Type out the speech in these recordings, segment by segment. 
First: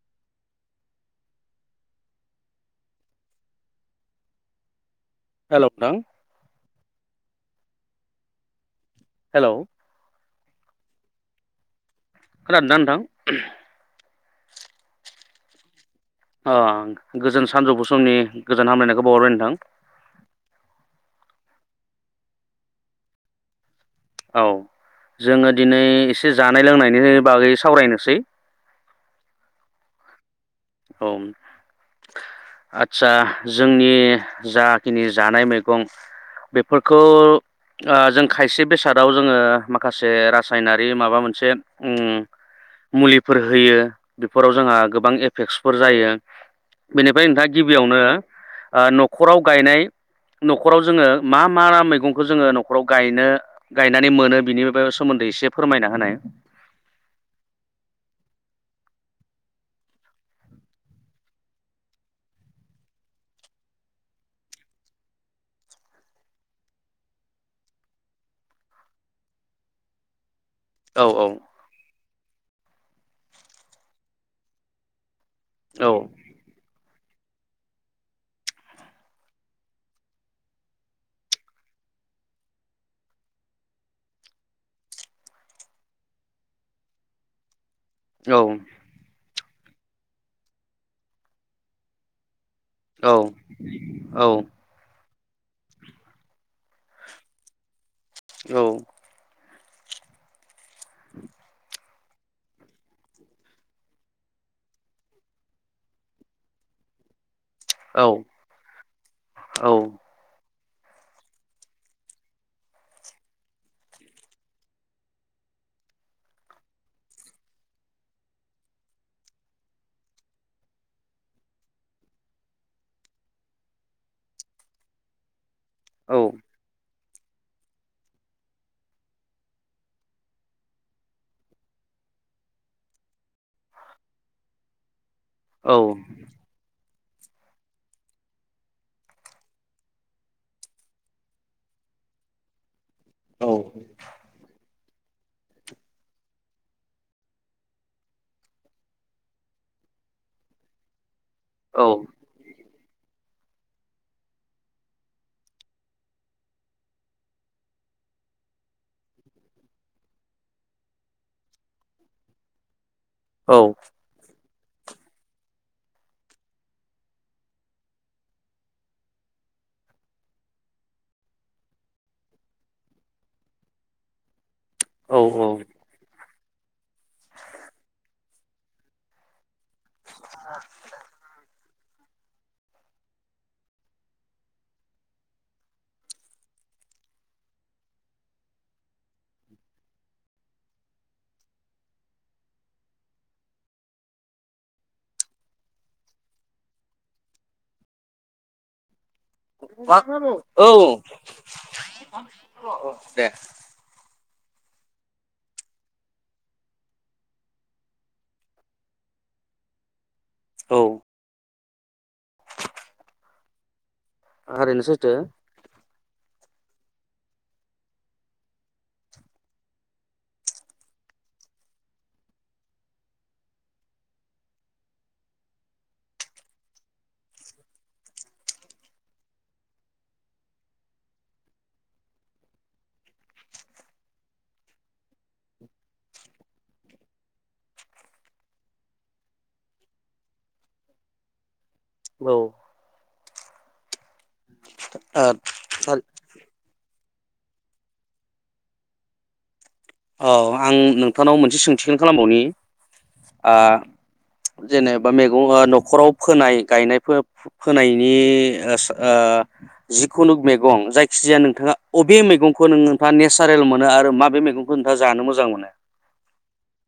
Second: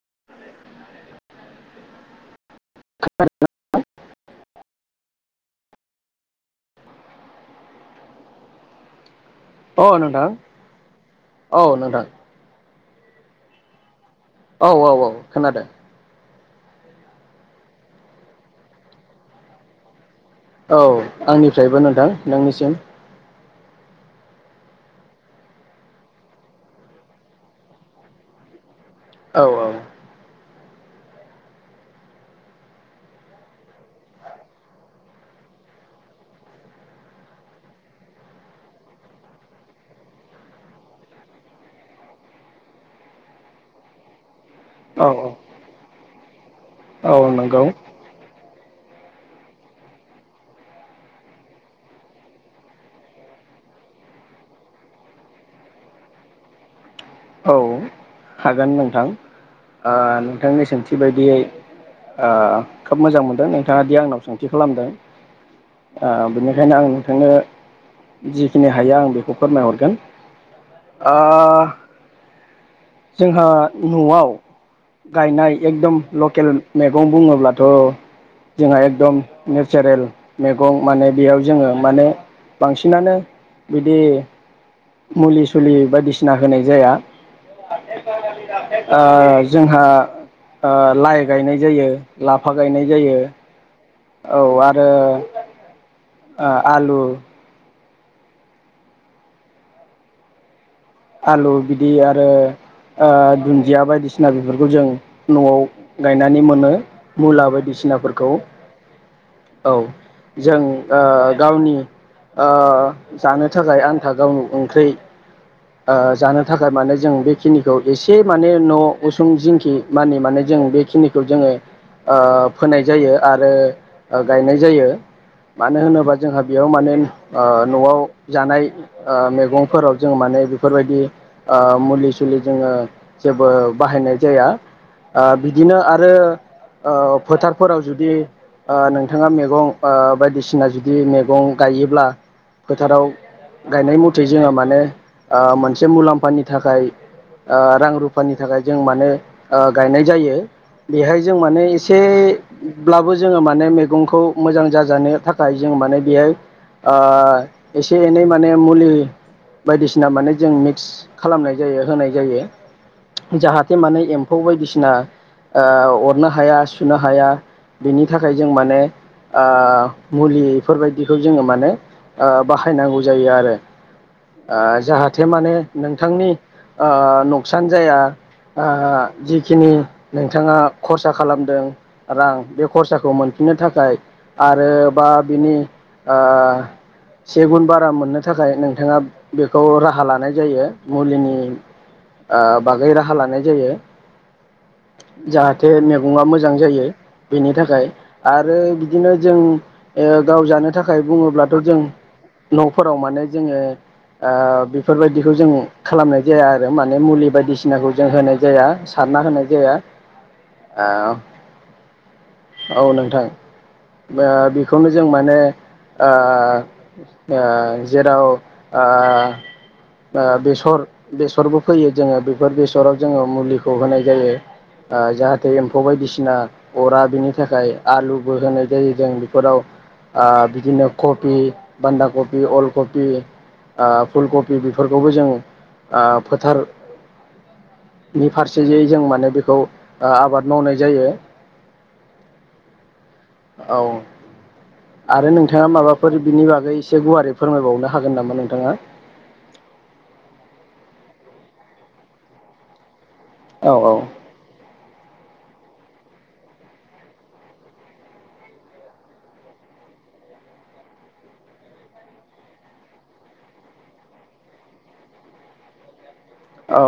[inaudible] [unintelligible] हेल' नोंथां हेल' अ नोंथां औ नोंथां खोनादोंना नोंथां औ औ औ खोनादों ओ गोजोन सानजौफु समनि गोजोन हामलायनायखौ बावहरबाय नोंथां औ आंनिफ्रायबो नोंथां नोंनिसिम औ जोङो दिनै एसे जानाय लोंनायनि बागै सावरायनोसै। औ औ। औ, आतसा जोंनि जाखिनि जानाय मैगं बेफोरखौ ओ जों खायसे बेसादाव जोङो माखासे रासायनारि माबा मोनसे मुलिफोर होयो। फोराव जोंहा औ गोबां एफ जायो। औ बेनिफ्राय नोंथाङा नंगौ गिबियावनो ओ न'खराव गायनाय न'खराव जोङो मा मा मैगंखौ जोङो न'खराव गायनो गायनानै मोनो बिनि सोमोन्दै एसे फोरमायना होनाय। औ हागोन नोंथां। ओ नोंथांनि सोंथि बायदियै ओ खोब मोजां मोनदों नोंथाङा दि आंनाव सोंथि खालामदों। ओ बेनिखायनो आं नोंथांनो जिखिनि हायो आं बेखौ फोरमायहरगोन। औ औ ओ जोंहा न'आव गायनाय औ एकदम लकेल मेगं बुङोब्लाथ' जोंहा एकदम नेचारेल मेगं माने बेयाव जोङो माने बांसिनानो बिदि मुलि सुलि बायदिसिना होनाय जाया। औ [unintelligible] आ जोंहा ओ लाइ गायनाय जायो लाफ फा गायनाय औ जायो। औ आरो ओ ओ आलु औ। आलु बिदि आरो ओ दुन्दिया बायदिसिना बेफोरखौ जों न'आव गायनानै मोनो। मुला बायदि औ बिसिनाफोरखौ औ जों ओ गावनि ओ जानो थाखाय आन्था गावनो ओंख्रै ओ जानो थाखाय माने जों बेखिनिखौ एसे माने न' उसुं जिंखि मानि माने जों बेखिनिखौ जोंङो ओ फोनाय जायो आरो गायनाय जायो। मानो होनोबा जोंहा बेयाव माने ओ न'आव जानाय ओ मैगंफोराव जोंङो माने बेफोरबायदि ओ मुलि सुलि जोङो जेबो बाहायनाय जाया। ओ बिदिनो आरो ओ फोथारफोराव जुदि ओ नोंथांङा मेगं ओ बायदिसिना जुदि मेगं गायोब्ला फोथाराव गायनाय मथे जोंङो माने ओ मोनसे मुलाम्फानि थाखाय ओ रां रुफानि थाखाय जों मानो ओ गायनाय जायो। बेहाय जों माने औ एसे ब्लाबो जोंङो माने मेगंखौ मोजां जाजानो थाखाय जोंङो माने बेहाय ओ एसे एनै माने मुलि बायदिसिना सिना माने जों मिक्स खालामनाय जायो होनाय जायो। जाहाथे माने एम फौ बायदिसिना ओ अरनो हाया सुनो हाया। बेनि थाखाय जों माने ओ मुलि एफोरबायदिखौ जोंङो माने बाहायनांगौ जायो आरो। ओ औ जाहाथे माने नोंथांनि ओ नकसान जाया ओ जि जिखिनि नोंथांङा खरसा खालामदों। रां बे खरसाखौ मोनफिननो थाखाय आरो बा बिनि ओ से गुन बारा मोननो थाखाय नोंथाङा बे खौ राहा लानाय जायो मुलिनि ओ बागै राहा लानाय जायो जाहाथे मैगंया मोजां जायो बेनि थाखाय आरो बिदिनो जों ओ गाव औ जानो थाखाय बुङोब्लाथ' जों न'फोराव माने दे जोंङो ओ बेफोरबायदिखौ जों खालामनाय जाया आरो माने मुलि बायदिसिनाखौ जों होनाय जाया सारना होनाय जाया। औ [unintelligible] औ नोंथां। ओ थारैनो बेखौनो जों सैथो माने ओ ओ जेराव ओ ओ बेसर बेसरबो फैयो जोंङो बेफोर बेसराव जोंङो मुलिखौ होनाय जायो ओ जाहाथे एम्फौ बायदिसिना अरा बेनि थाखाय आलुबो होनाय जायो जों बेफोराव ओ बिदिनो कबि बान्दा कबि अल खबि ओ फुलकबि बेफोरखौबो जों ओ फोथारनि फारसेयै जों माने बेखौ ओ आबाद मावनाय जायो। औ। औ। आरो नोंथांङा माबाफोर बिनि बागै एसे गुवारै फोरमायबावनो हागोन नामा नों थांङा औ आं नोंथांनाव मोनसे सोंथिखोनो खालामबावनि। औ औ। जेनेबा मैगं ओ न'खराव फोनाय गायनाय फोनायनि ओ जिखुनु मैगं जायखिजाया नोंथाङा अबे मैगंखौ नों नोंथाङा नेचारेल मोनो आरो माबे मैगं खोनथा जानो मोजां मोनो। औ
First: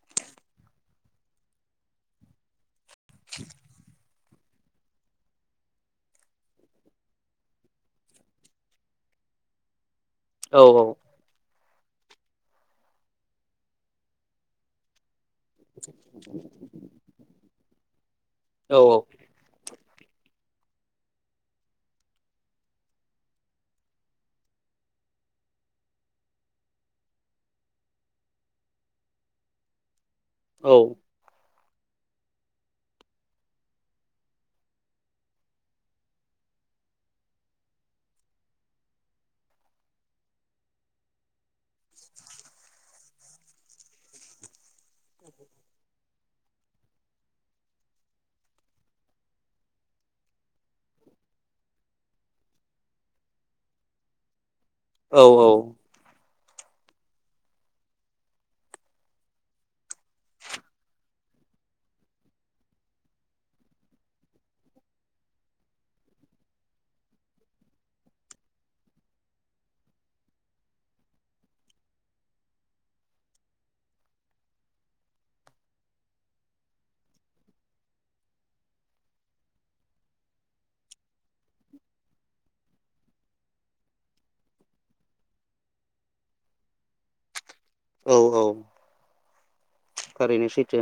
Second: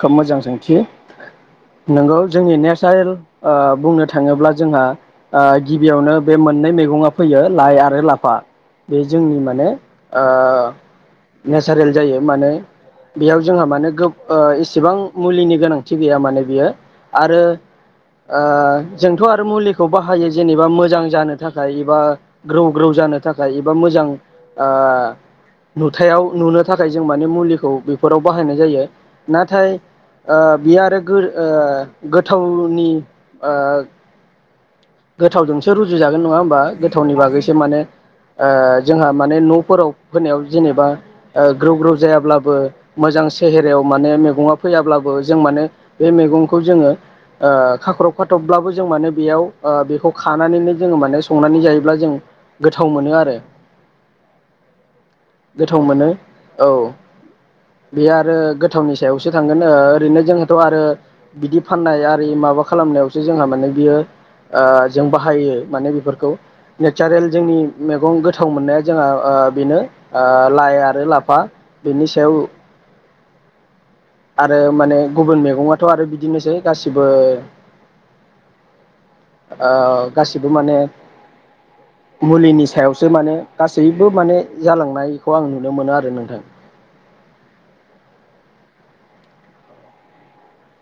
खोब मोजां सोंथि नोंगौ जोंनि नेस [unintelligible] बुंनो थाङोब्ला जोंहा ओ गिबियावनो बे मोननै मैगङा फैयो लाइ आरो लाफा बे जोंनि माने ओ औ नेचारेल जायो माने बेयाव जोंहा माने [unintelligible] एसेबां मुलिनि गोनांथि गैया माने बियो आरो ओ औ जोंथ' आरो मुलि खौ बाहायो जेनेबा मोजां जानो थाखाय एबा ग्रौ ग्रौ जानो थाखाय एबा मोजां ओ नुथायाव नुनो थाखाय जों माने मुलिखौ बे फोराव बाहायनाय जायो नाथाय ओ औ बियो आरो [unintelligible] गोथावनि ओ गोथावजोंसो रुजुजागोन नङा होमबा गोथावनि बागैसो माने ओ जोंहा माने न'फोराव होनायाव जेनेबा ओ ग्रौ ग्रौ जायाब्लाबो मोजां सेहेरायाव माने मैगङा फैयाब्लाबो जों माने बे मैगंखौ जोङो ओ खाख्रब खाथ्रबब्लाबो जों माने बेयाव बेखौ खानानैनो जोङो माने संनानै जायोब्ला जों गोथाव मोनो आरो। औ गोथाव मोनो। औ। बेयो आरो गोथावनि सायावसो थांगोन ओ ओरैनो जोंथ' आरो बिदि फाननाय आरि माबा खालामनायावसो जोंहा माने बियो ओ जों बाहायो माने बेफोरखौ नेचारेल जोंनि मैगं गोथाव मोननाया जोंहा ओ बेनो ओ लाइ आरो लाफा बेनि सायाव आरो माने गुबुन मैगङाथ' आरो बिदिनोसै गासिबो ओ गासिबो माने मुलिनि सायावसो माने गासैबो माने जालांनायखौ आं नुनो मोनो आरो नोंथां। औ औ थारैनो सैथो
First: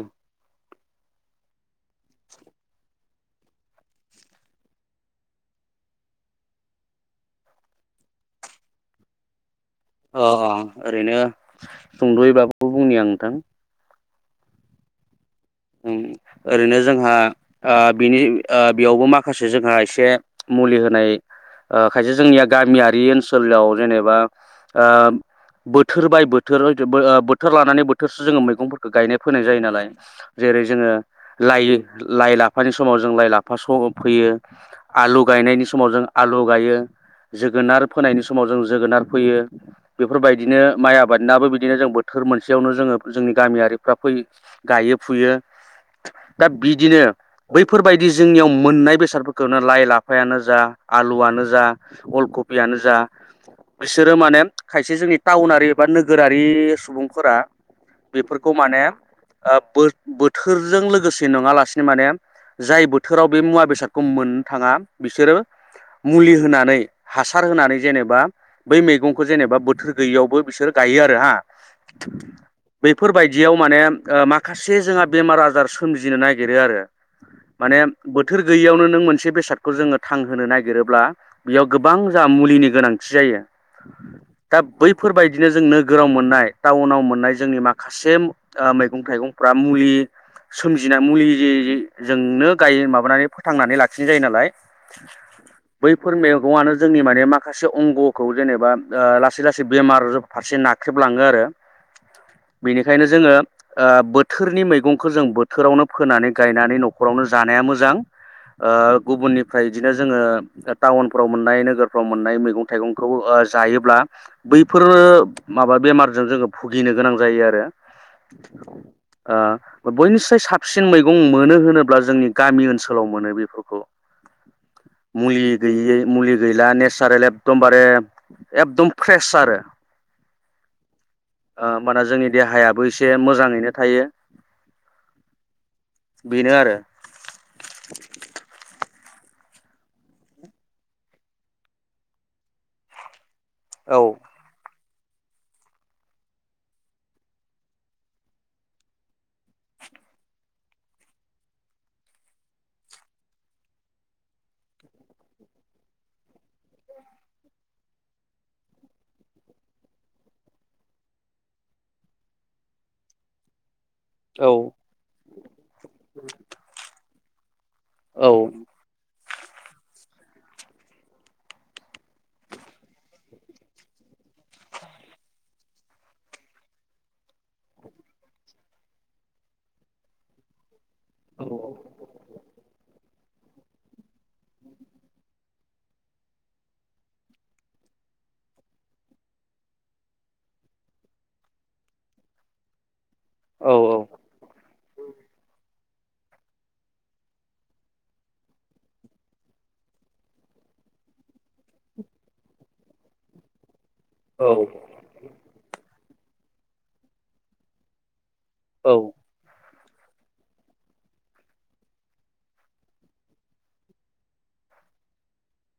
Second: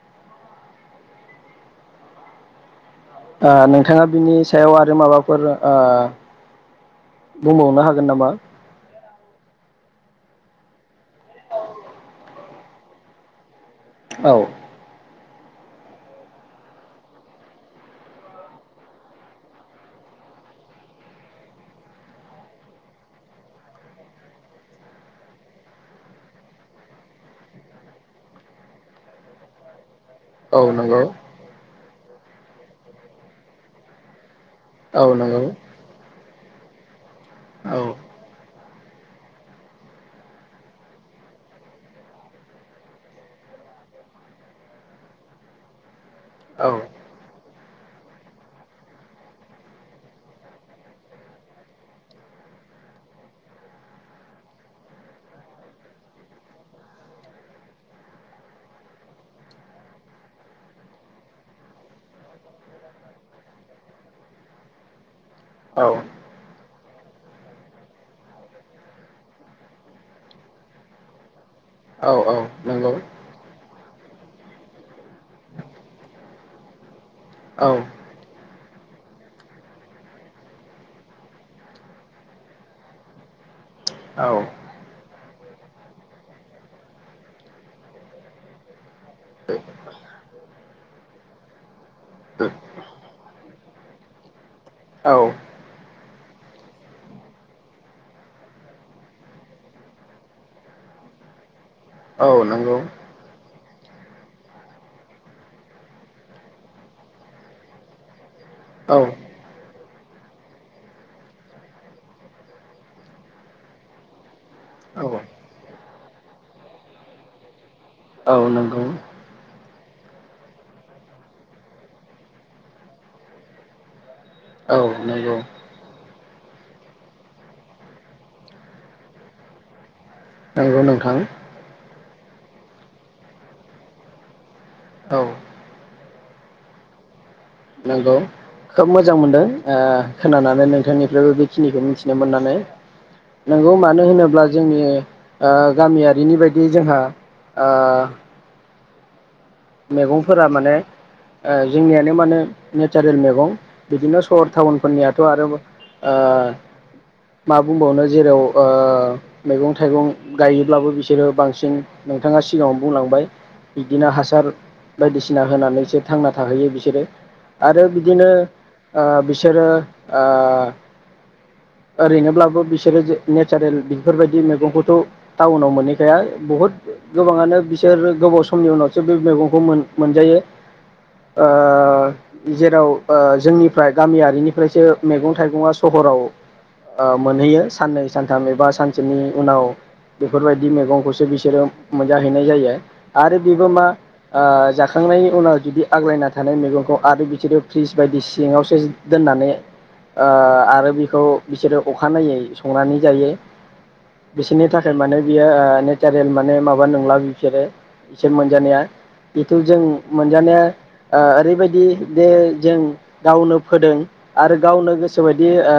ओ नोंथाङा बिनि सायाव आरो माबाफोर ओ बुंबावनो हागोन नामा? अ अ ओरैनो सुंद'यैबाबो बुंनि आं नोंथां। औ उम ओरैनो जोंहा आ बिनि आ बेयावबो माखासे जोंहा एसे मुलि होनाय ओ खायसे जोंनिया गामियारि ओनसोलाव जेनेबा ओ बोथोर बाय बोथोरथ ओ बोथोर लानानै बोथोरसो जोङो मैगंफोरखौ गायनाय फैनाय जायो नालाय। जेरै औ जोङो नंगौ लायो लाइ लाफानि समाव जों लाइ लाफा स फैयो औ आलु नंगौ गायनायनि समाव जों आलु गायो। औ जोगोनार फोनायनि समाव जों जोगोनार फैयो बेफोरबायदिनो माइ आबादनाबो बिदिनो जों बोथोर मोनसेयावनो जोङो जोंनि गामियारिफ्रा फै गायो। फुयो। दा औ बिदिनो बैफोरबायदि जोंनियाव मोननाय बेसादफोरखौनो लाइ लाफायानो जा आलुआनो जा अलखबियानो जा बिसोरो माने खायसे जोंनि टाउनारि बा नोगोरारि सुबुंफोरा बेफोरखौ माने ओ बो बोथोरजों लोगोसे नङालासिनो माने जाय बोथोराव बे मुवा बेसादखौ मोननो थाङा बिसोरो औ मुलि होनानै हासार होनानै जेनेबा बै मैगंखौ जेनेबा बोथोर गैयियावबो बिसोर गायो आरो हा औ औ नंगौ बैफोरबायदियाव माने ओ माखा से जोंहा बेमार आजार सोमजिनो नागिरो आरो। औ माने बोथोर गैयियावनो नों मोनसे बेसादखौ जोङो थांहोनो नागिरोब्ला बेयाव गोबां जा मुलिनि गोनांथि जायो औ दा बैफोरबाय बिदिनो जों नोगोराव मोननाय टाउनाव मोननाय जोंनि माखासेम ओ मैगं थाइगं फ्रा मुलि सोमजिना मुलि जेजे जोंनो गाय माबानानै थांनानै लाखिनो जायो नालाय औ बै बेफोर मैगंआनो जोंनि माने माखासे अंग'खौ जेनेबा ओ लासै लासै बेमार फारसे नाख्रेबलाङो आरो नंगौ बेनिखायनो जोङो आ बो थोरनि मैगंखौ जों बोथोरावनो फोनानै गायनानै न'खरावनो जानाया मोजां। औ ओ गुबुननिफ्राय बिदिनो जोङो टाउनफ्राव मोननाय नोगोरफ्राव मोननाय मैगं थाइगंखौ ओ जायोब्ला बैफोरो माबा बेमार जों जोङो भुगिनो गोनां जायो आरो औ नंगौ। ओ बयनिफ्राय साबसिन मैगं मोनो होनोब्ला जोंनि गामि ओनसोलाव मोनो बेफोरखौ औ नंगौ मुलि गैयि मुलि गैला नेचारेल एकदमबारे एकदम फ्रेस आरो नंगौ नोंथां ओ होमबाना जोंनि देहायाबो एसे मोजाङैनो थायो। औ बेनो आरो नंगौ खोब मोजां मोनदों ओ खोनानानै नोंथांनिफ्रायबो बेखिनिखौ मिथिनो मोननानै नंगौ औ मानो होनोब्ला जोंनि ओ गामियारिनि बायदि जोंहा ओ मैगंफोरा माने ओ जोंनियानो माने नेचारेल मैगं बिदिनो सहर टाउनफोरनियाथ' आरो ओ मा बुंबावनो जेराव ओ मैगं थाइगं गायोब्लाबो बिसोरो बांसिन नोंथाङा सिगाङाव बुंलांबाय बिदिनो हासार औ बायदिसिना होनानैसो थांना थाहैयो बिसोरो आरो औ बिदिनो ओ बिसोरो ओ ओरैनोब्लाबो बिसोरो नेचारेल बेफोरबायदि मैगंखौथ' टाउनाव मोनहैखाया बहुद गोबाङानो बिसोरो गोबाव समनि उनावसो बे मैगं खौ मोन-मोनजायो। ओ औ जेराव। ओ जोंनिफ्राय गामियारिनिफ्रायसो मैगं थाइगंआ सहराव ओ मोनैयो साननै सानथाम एबा सानसेनि उनाव बेफोरबायदि मैगंखौसो बिसोरो मोनजाहैनाय। जायो। आरो बेबो औ मा औ ओ जाखांनायनि उनाव जुदि आग्लायना थानाय मैगंखौ आरो बिसोरो फ्रिज बायदि सिङावसो दोननानै ओ आरो बेखौ बिसोरो अखानायै संनानै जायो। बिसोरनि थाखाय माने बियो ओ ने [unintelligible] माने माबा नंला बिसोरो। सेन मोनजानाया जिखौ जों मोनजानाया ओ ओरैबायदि बे जों गावनो फोदों आरो गावनो गोसोबायदि ओ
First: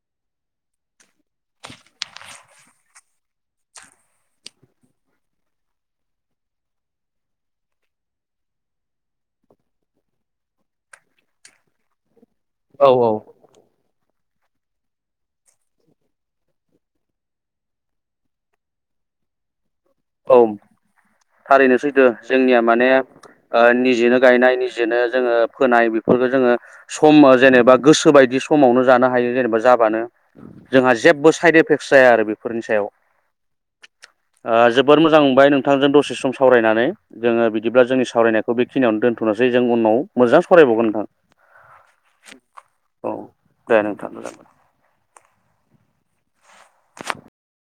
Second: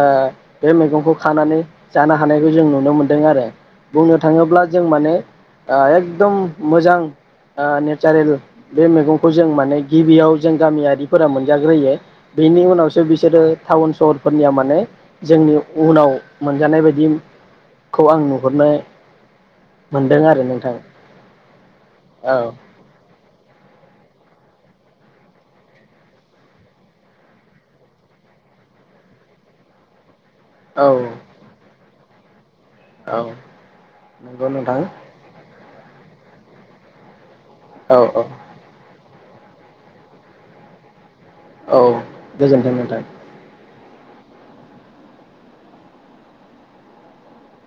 बे मैगंखौ खानानै जानो हानायखौ जों नुनो मोनदों आरो बुंनो थाङोब्ला जों माने एकदम मोजां ओ सारेल बे मैगंखौ जों माने गिबियाव जों गामियारिफोरा मोनजाग्रोयो। बेनि औ उनावसो बिसोरो टाउन सहर फोरनिया माने जोंनि उनाव मोनजानाय बायदिखौ आं नुहुरनो। मोनदों औ आरो नोंथां थारैनो सैथो औ जोंनिया माने ओ निजेनो गायनाय निजेनो जोङो फोनाय बेफोरखौ जोङो सम जेनेबा गोसो बायदि समावनो जानो हायो जेनेबा जाबानो औ जोंहा जेबो साइद एफेक्टस जाया आरो बे औ नंगौ नोंथां। बाय नोंथांजों दसे सम सावरायनानै जोङो बिदिब्ला औ जोंनि सावरायनायखौ बेखिनियावनो दोन थ'नोसै जों उनाव मोजां सरायबावगोन नोंथां। औ गोजोन्थों नोंथां। औ दे नोंथां [inaudible] [inaudible]